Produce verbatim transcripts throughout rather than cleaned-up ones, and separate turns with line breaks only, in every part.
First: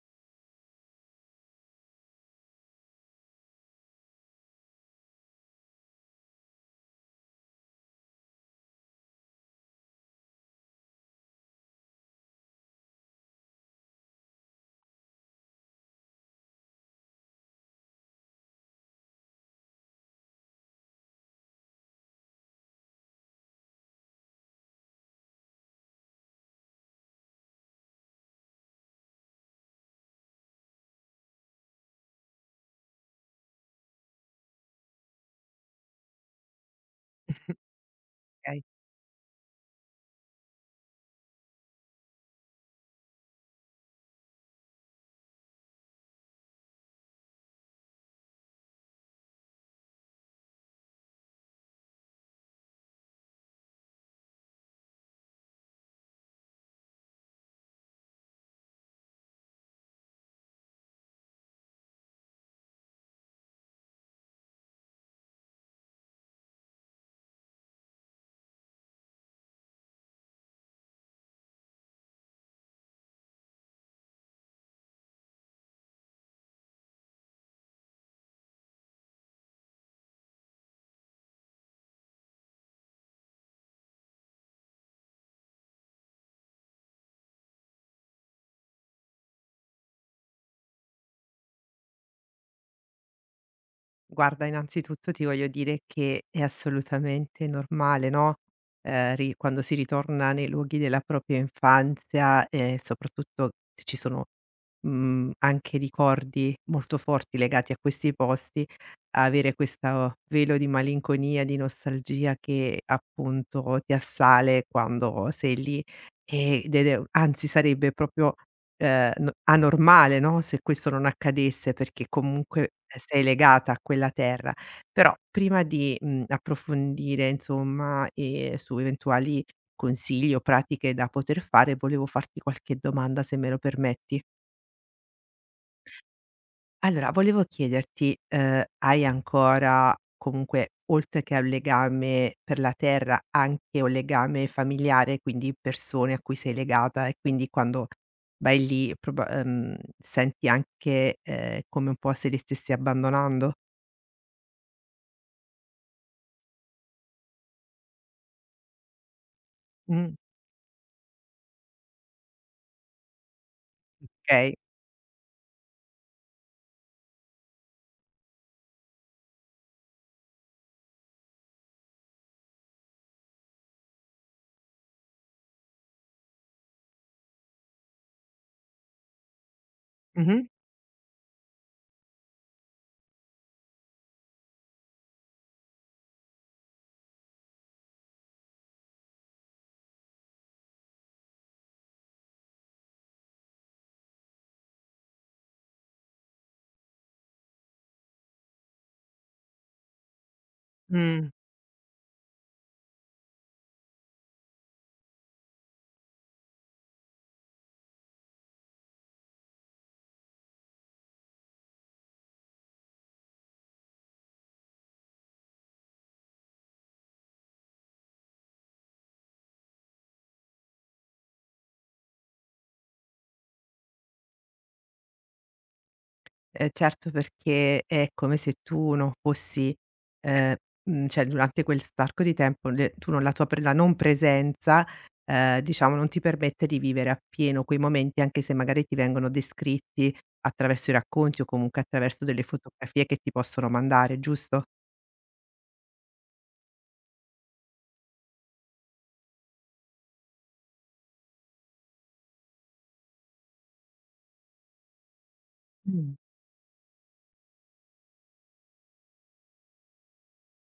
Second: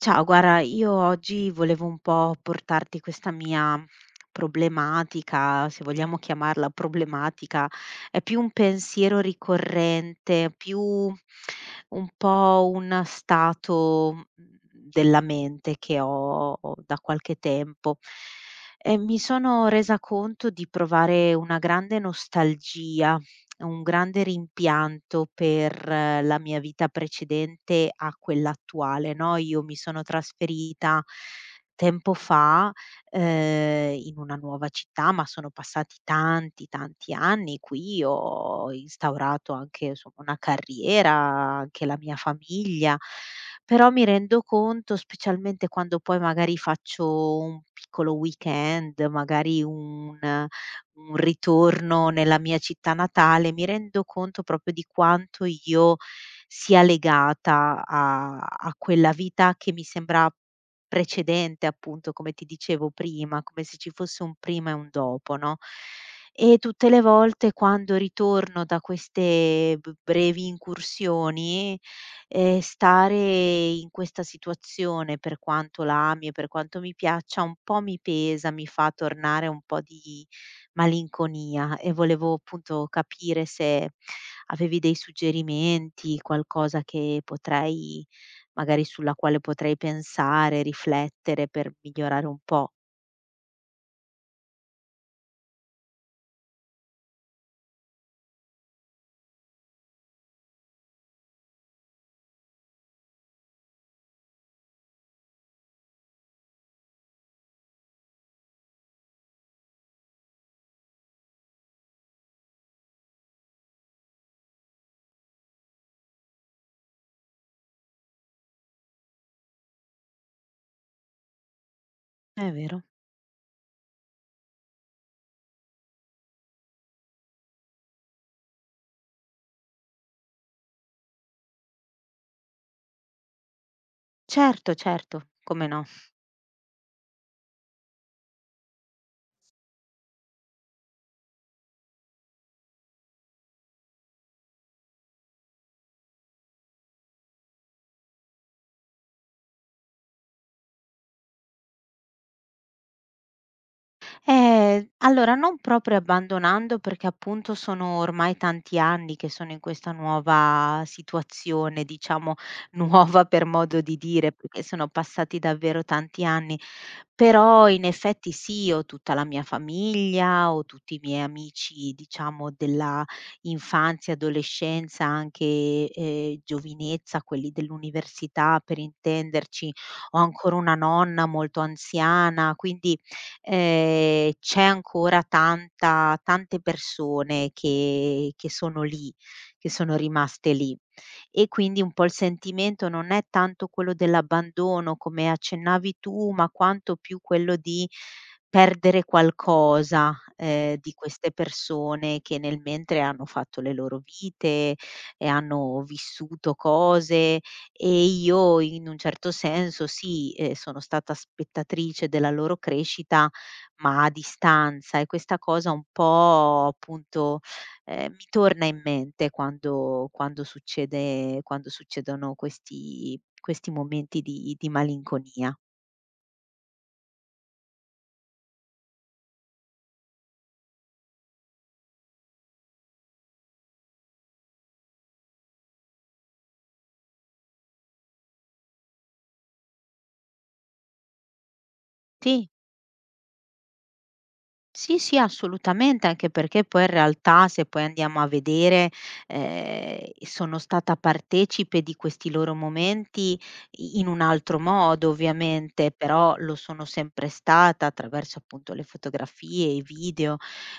Ciao, guarda, io oggi volevo un po' portarti questa mia problematica, se vogliamo chiamarla problematica, è più un pensiero ricorrente, più un po' un stato mhmm, della mente che ho da qualche tempo. E mi sono resa conto di provare una grande nostalgia un grande rimpianto per eh, la mia vita precedente a quella attuale, no, io mi sono trasferita tempo fa, ehm, in una nuova città, ma sono passati tanti, tanti anni. Qui
Okay.
ho instaurato anche insomma una carriera, anche la mia famiglia, però mi rendo conto, specialmente quando poi magari faccio un piccolo weekend, magari un un ritorno nella mia città natale, mi rendo conto proprio di quanto io sia legata a a quella vita che mi sembra precedente, appunto, come ti dicevo prima, come se ci fosse un prima e un dopo, no, e tutte le volte quando ritorno da queste b brevi incursioni, ehm, stare in questa situazione, per quanto la ami e per quanto mi piaccia, un po' mi pesa, mi fa tornare un po' di malinconia e volevo appunto capire se avevi dei suggerimenti, qualcosa che potrei magari sulla quale potrei pensare, riflettere per migliorare un po'.
Guarda, innanzitutto ti voglio dire che è assolutamente normale, no, ehm, ri quando si ritorna nei luoghi della propria infanzia e soprattutto se ci sono, mhmm, anche ricordi molto forti legati a questi posti, avere questa velo di malinconia, di nostalgia che appunto ti assale quando sei lì, ehm, ed è anzi sarebbe proprio Ehm, n anormale, no, se questo non accadesse perché
È
comunque
vero.
eh, sei legata a quella terra. Però prima di, mhmm, approfondire insomma, ehm, su eventuali consigli o pratiche da poter fare, volevo farti qualche domanda se me lo permetti.
Certo, certo, come no.
Allora, volevo chiederti, ehm, hai ancora comunque, oltre che a un legame per la terra, anche un legame familiare, quindi persone a cui sei legata e quindi quando vai lì proba ehm, senti anche, ehm, come un po' se li stessi abbandonando?
Eh, allora non proprio abbandonando, perché appunto sono ormai tanti anni che sono in questa
Mh.
nuova situazione, diciamo nuova per modo di dire,
Okay.
perché sono passati davvero tanti anni, però in effetti sì, ho tutta la mia famiglia, ho tutti i miei amici, diciamo della infanzia, adolescenza, anche eh, giovinezza, quelli dell'università per intenderci, ho
Mh-mh.
ancora una nonna molto anziana, quindi ehm, c'è ancora tanta tante persone che che sono lì, che sono rimaste lì. E quindi un po' il sentimento non è tanto quello dell'abbandono, come accennavi tu, ma quanto più quello di perdere qualcosa, ehm, di
Mh.
queste persone che nel mentre hanno fatto le loro vite e hanno vissuto cose e io in un certo senso sì, ehm, sono stata spettatrice della loro crescita, ma a distanza e questa cosa un po' appunto, ehm, mi torna in mente quando quando succede quando succedono questi questi momenti di di malinconia.
Ehm, certo perché è come se tu non fossi ehm, mhmm, cioè durante quell'arco di tempo le tu non la tua pre la non presenza, ehm, diciamo non ti permette di vivere appieno quei momenti, anche se magari ti vengono descritti attraverso i racconti o comunque attraverso delle
Sì.
fotografie che ti possono mandare, giusto?
Sì, sì, assolutamente, anche perché poi in realtà se poi andiamo a vedere, ehm, sono stata partecipe di questi loro momenti i in un altro modo ovviamente,
Mh.
però lo sono sempre stata attraverso appunto le fotografie, i video,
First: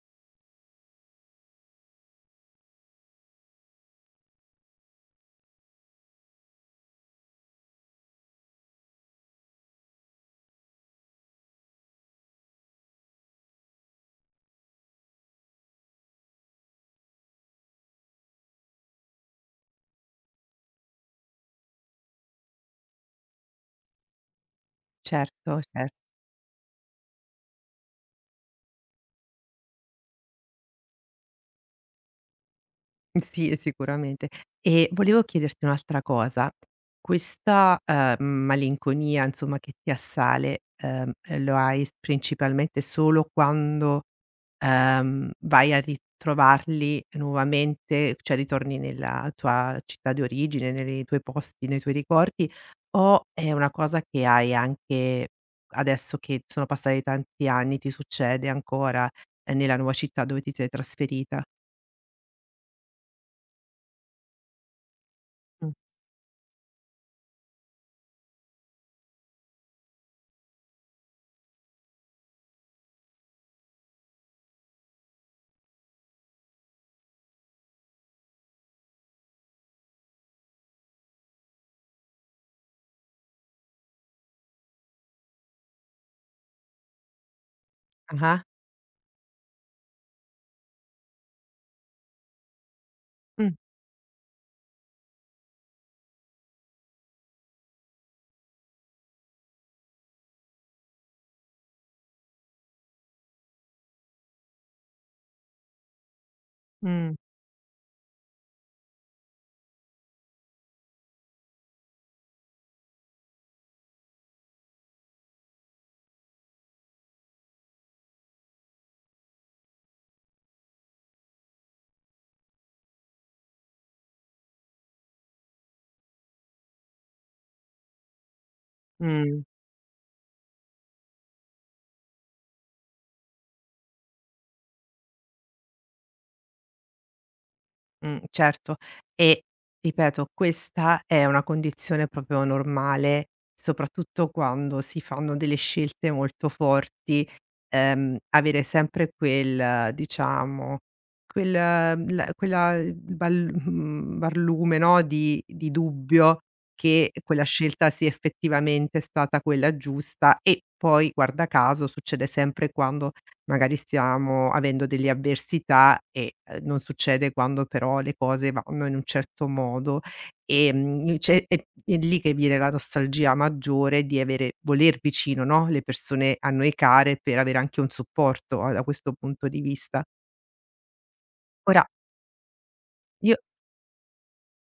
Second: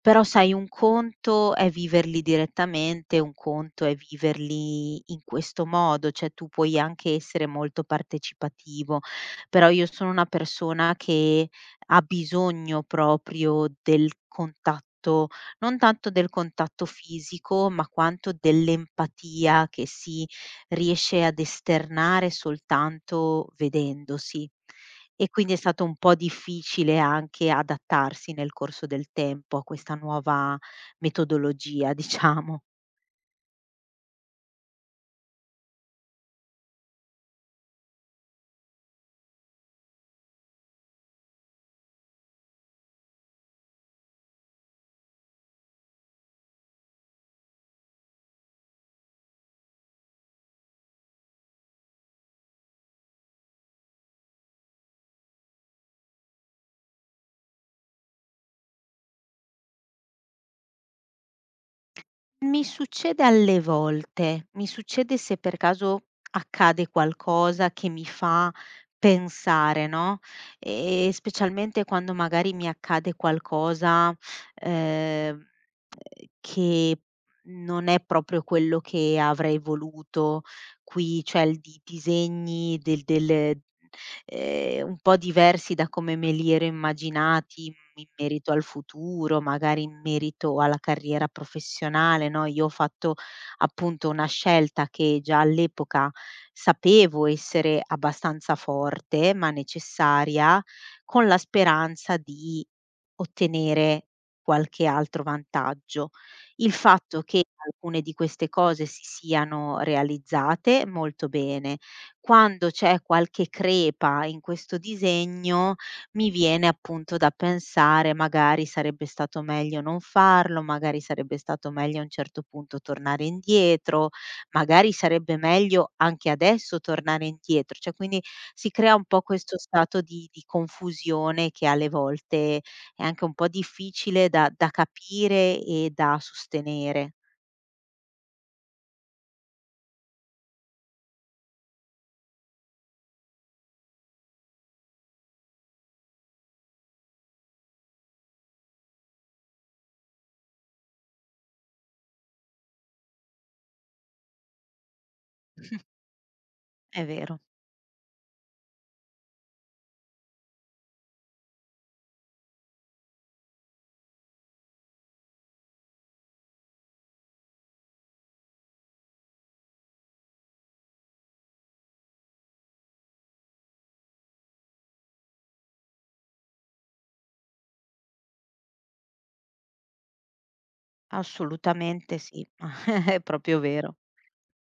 però sai un conto è viverli direttamente, un conto è viverli in questo modo, cioè tu puoi anche essere molto partecipativo, però io sono una persona che ha bisogno proprio del contatto, non tanto del contatto fisico, ma quanto dell'empatia che si riesce ad esternare soltanto vedendosi. E
Certo,
quindi è stato
cer
un po' difficile anche adattarsi nel corso del tempo a questa nuova metodologia, diciamo.
Sì, sicuramente. E volevo chiederti un'altra cosa: questa, ehm, malinconia insomma che ti assale, ehm, eh, lo hai s principalmente solo quando, ehm, vai a ritrovarli nuovamente, cioè ritorni nella tua città di origine, ne nei tuoi posti, nei tuoi ricordi, o è una cosa che hai anche adesso che sono passati tanti anni, ti succede ancora, ehm, nella nuova città dove ti sei trasferita?
Mi succede alle volte, mi succede se per
Mh.
caso accade qualcosa che mi fa pensare, no, ehm, specialmente quando magari mi accade qualcosa, ehm, che non è proprio quello che avrei voluto qui, cioè il di disegni del del ehm, un po' diversi da come me li ero immaginati in in
Ah-ah.
merito al futuro, magari in merito alla carriera professionale, no, io ho fatto
Mh.
appunto una scelta che già all'epoca sapevo essere abbastanza forte, ma necessaria, con la speranza di ottenere qualche altro vantaggio. Il
Mh,
fatto che alcune di queste cose si siano realizzate molto bene. Quando c'è qualche crepa in questo disegno, mi viene appunto da pensare: magari sarebbe stato meglio non farlo, magari sarebbe stato meglio a un certo punto tornare indietro, magari sarebbe meglio anche adesso tornare indietro. Cioè, quindi si crea un po'
mh,
questo stato di di confusione che alle volte è anche un po' difficile da da capire e da sostenere.
mh, certo. E ripeto, questa è una condizione proprio normale, soprattutto quando si fanno delle scelte molto forti, ehm, avere sempre quel diciamo, quel la quella bal mhmm, barlume, no, di di dubbio
È
che
vero,
quella scelta sia effettivamente stata quella giusta e poi, guarda caso, succede sempre quando magari stiamo avendo delle avversità e, ehm, non succede quando però le cose vanno in un certo modo, ehm, c'è è è lì che viene la nostalgia maggiore di avere voler vicino, no, le persone a noi care per avere anche un supporto a da questo punto di vista. Ora
assolutamente sì, è
io
proprio vero.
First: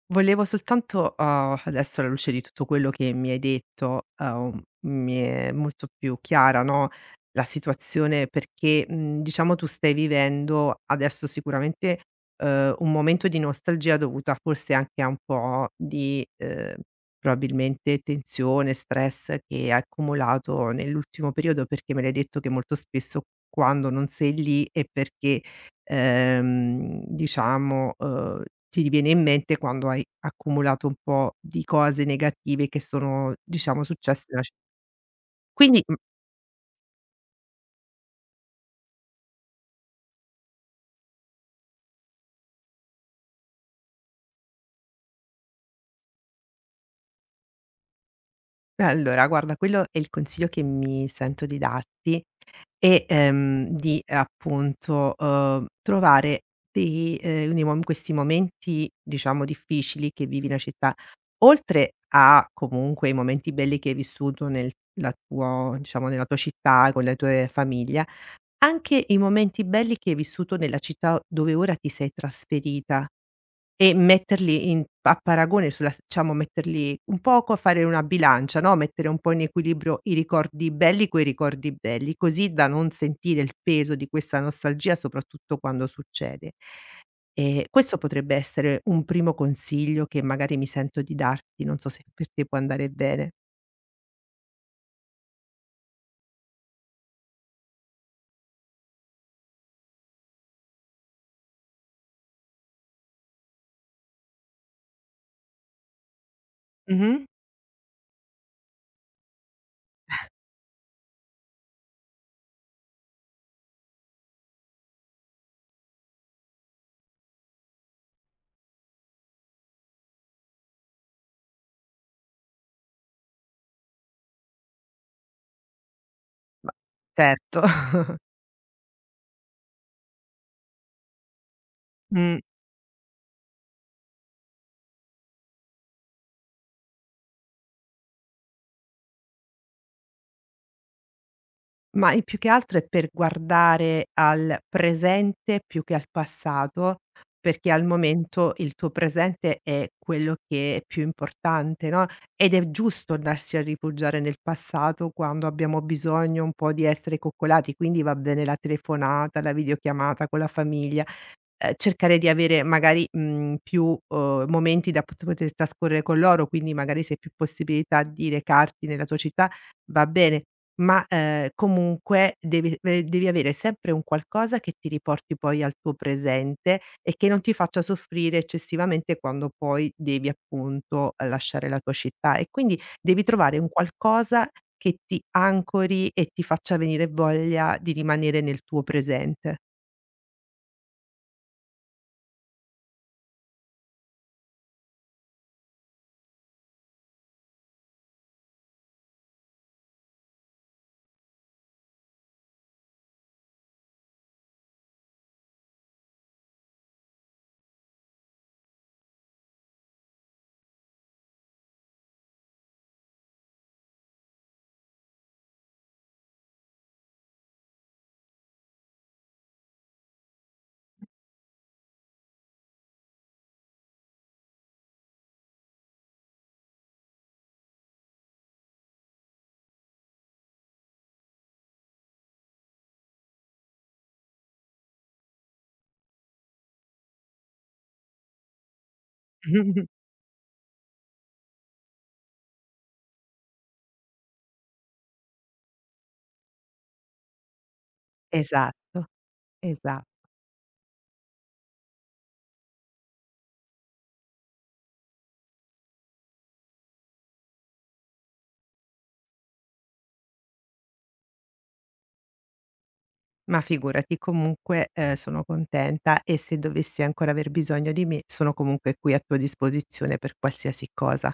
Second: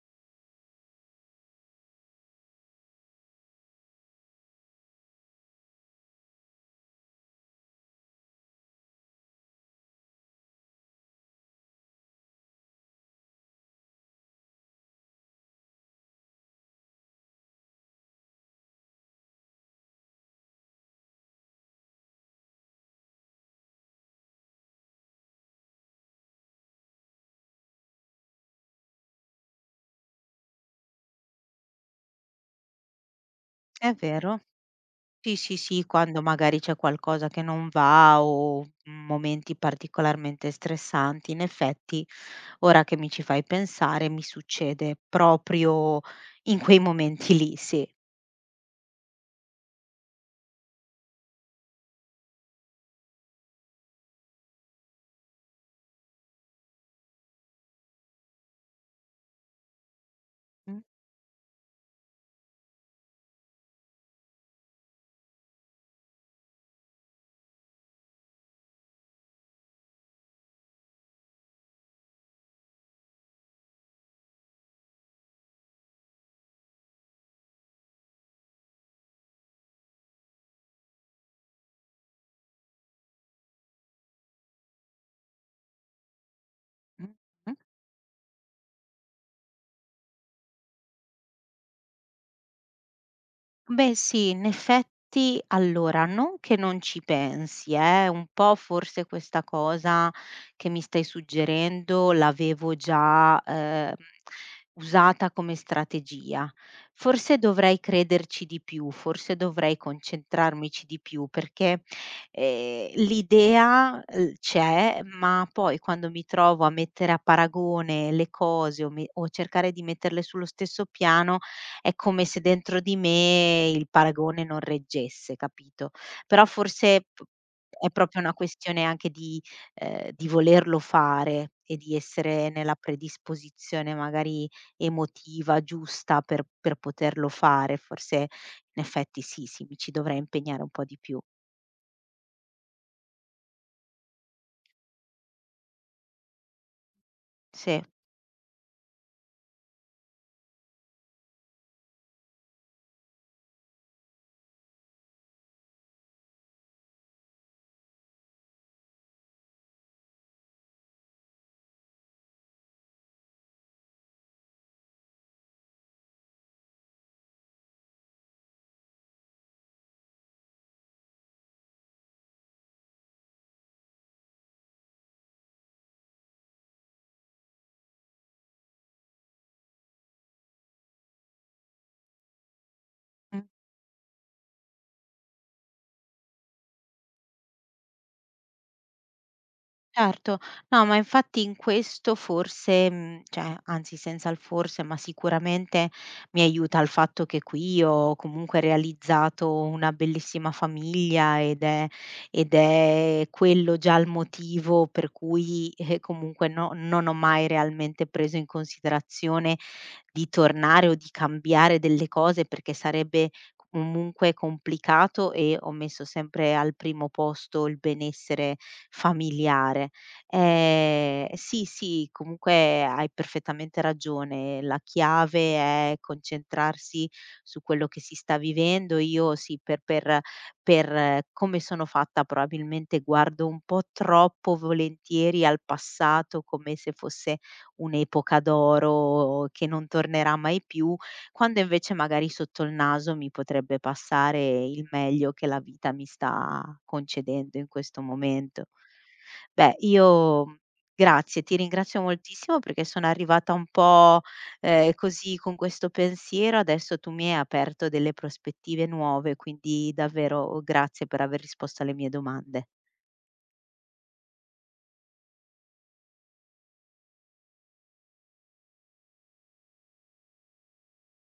Volevo soltanto, uhm, adesso alla luce di tutto quello che mi hai detto, uhm, mi è molto più chiara, no, la situazione perché, mhmm, diciamo tu stai vivendo adesso sicuramente, uhm, un momento di nostalgia dovuta forse anche a un po' di, uhm, probabilmente tensione, stress che hai accumulato nell'ultimo periodo, perché me l'hai detto che molto spesso quando non sei lì è perché ehm, diciamo, uhm, ti viene in mente quando hai accumulato un po' di cose negative che sono, diciamo,
È
successe
vero.
nella c
Sì, sì,
quindi,
sì,
mhmm,
quando magari c'è qualcosa che non va o momenti particolarmente stressanti, in effetti, ora che mi ci fai pensare, mi succede proprio in quei momenti lì, sì.
allora guarda quello è il consiglio che mi sento di darti è, ehm, di appunto, uhm, trovare dei ehm, nei mom questi momenti, diciamo, difficili che vivi in una
Mh,
città, oltre a comunque i momenti belli che hai vissuto nel la tuo diciamo, nella tua città con la tua famiglia. Anche i momenti belli che hai vissuto nella città dove ora ti sei trasferita e metterli in a paragone sulla s diciamo metterli un poco a fare una bilancia, no, mettere un po' in equilibrio i ricordi belli coi ricordi belli, così da non sentire il peso di questa nostalgia, soprattutto quando succede.
mh, mh.
Ehm, questo potrebbe essere un primo consiglio che magari mi sento di darti, non so se per te può andare bene.
Beh sì, in effetti allora, non che non ci pensi eh, un po' forse questa cosa che mi stai suggerendo l'avevo già, ehm, usata come strategia.
Mh-mh.
Forse dovrei crederci di più, forse dovrei concentrarmici di più perché, ehm, l'idea, uhm, c'è, ma poi quando mi trovo a mettere a paragone le cose o me o cercare di metterle sullo stesso piano è come se dentro di me il paragone non reggesse, capito? Però
Ma
forse p
certo.
è proprio una questione anche di ehm, di volerlo fare e di
Mh.
essere nella predisposizione magari emotiva giusta per per poterlo fare. Forse in effetti sì, sì, mi ci dovrei impegnare un po' di più.
Ma e più che altro è per guardare al presente più che al passato, perché
Sì.
al momento il tuo presente è quello che è più importante, no, ed è giusto andarsi a rifugiare nel passato quando abbiamo bisogno un po' di essere coccolati, quindi va bene la telefonata, la videochiamata con la famiglia, ehm, cercare di avere magari, mhmm, più, uhm, momenti da pot poter trascorrere con loro, quindi magari se hai più possibilità di recarti nella tua città va bene, ma, ehm, comunque devi ve devi avere sempre un qualcosa che ti riporti poi al tuo presente e che non ti faccia soffrire eccessivamente quando poi devi appunto eh, lasciare la tua città e quindi devi
Mh.
trovare un qualcosa che ti ancori e ti faccia venire voglia di rimanere nel tuo presente.
Certo. No, ma infatti in questo forse, mhmm, cioè anzi senza il forse, ma sicuramente mi aiuta il fatto che qui ho comunque realizzato una bellissima famiglia ed è ed è quello già il motivo per cui, eh, comunque no non ho mai realmente preso in considerazione di tornare o di cambiare delle cose, perché sarebbe comunque complicato e ho messo sempre al primo posto il benessere familiare. Ehm, sì, sì, comunque hai perfettamente ragione. La chiave è concentrarsi su quello che si sta vivendo. Io sì, per per per eh, come sono fatta probabilmente guardo un po' troppo volentieri al passato come se fosse un'epoca d'oro che non tornerà mai più quando invece magari sotto il naso mi potrebbe passare il meglio che la vita mi sta concedendo in questo momento.
Esatto.
Beh,
Esa
io mhmm, grazie, ti ringrazio moltissimo perché sono arrivata un po', ehm, così con questo pensiero, adesso tu mi hai aperto delle prospettive nuove, quindi davvero grazie per aver risposto alle mie domande.
ma figurati comunque, ehm, sono contenta e se dovessi ancora aver bisogno di me sono comunque qui a tua disposizione per qualsiasi cosa.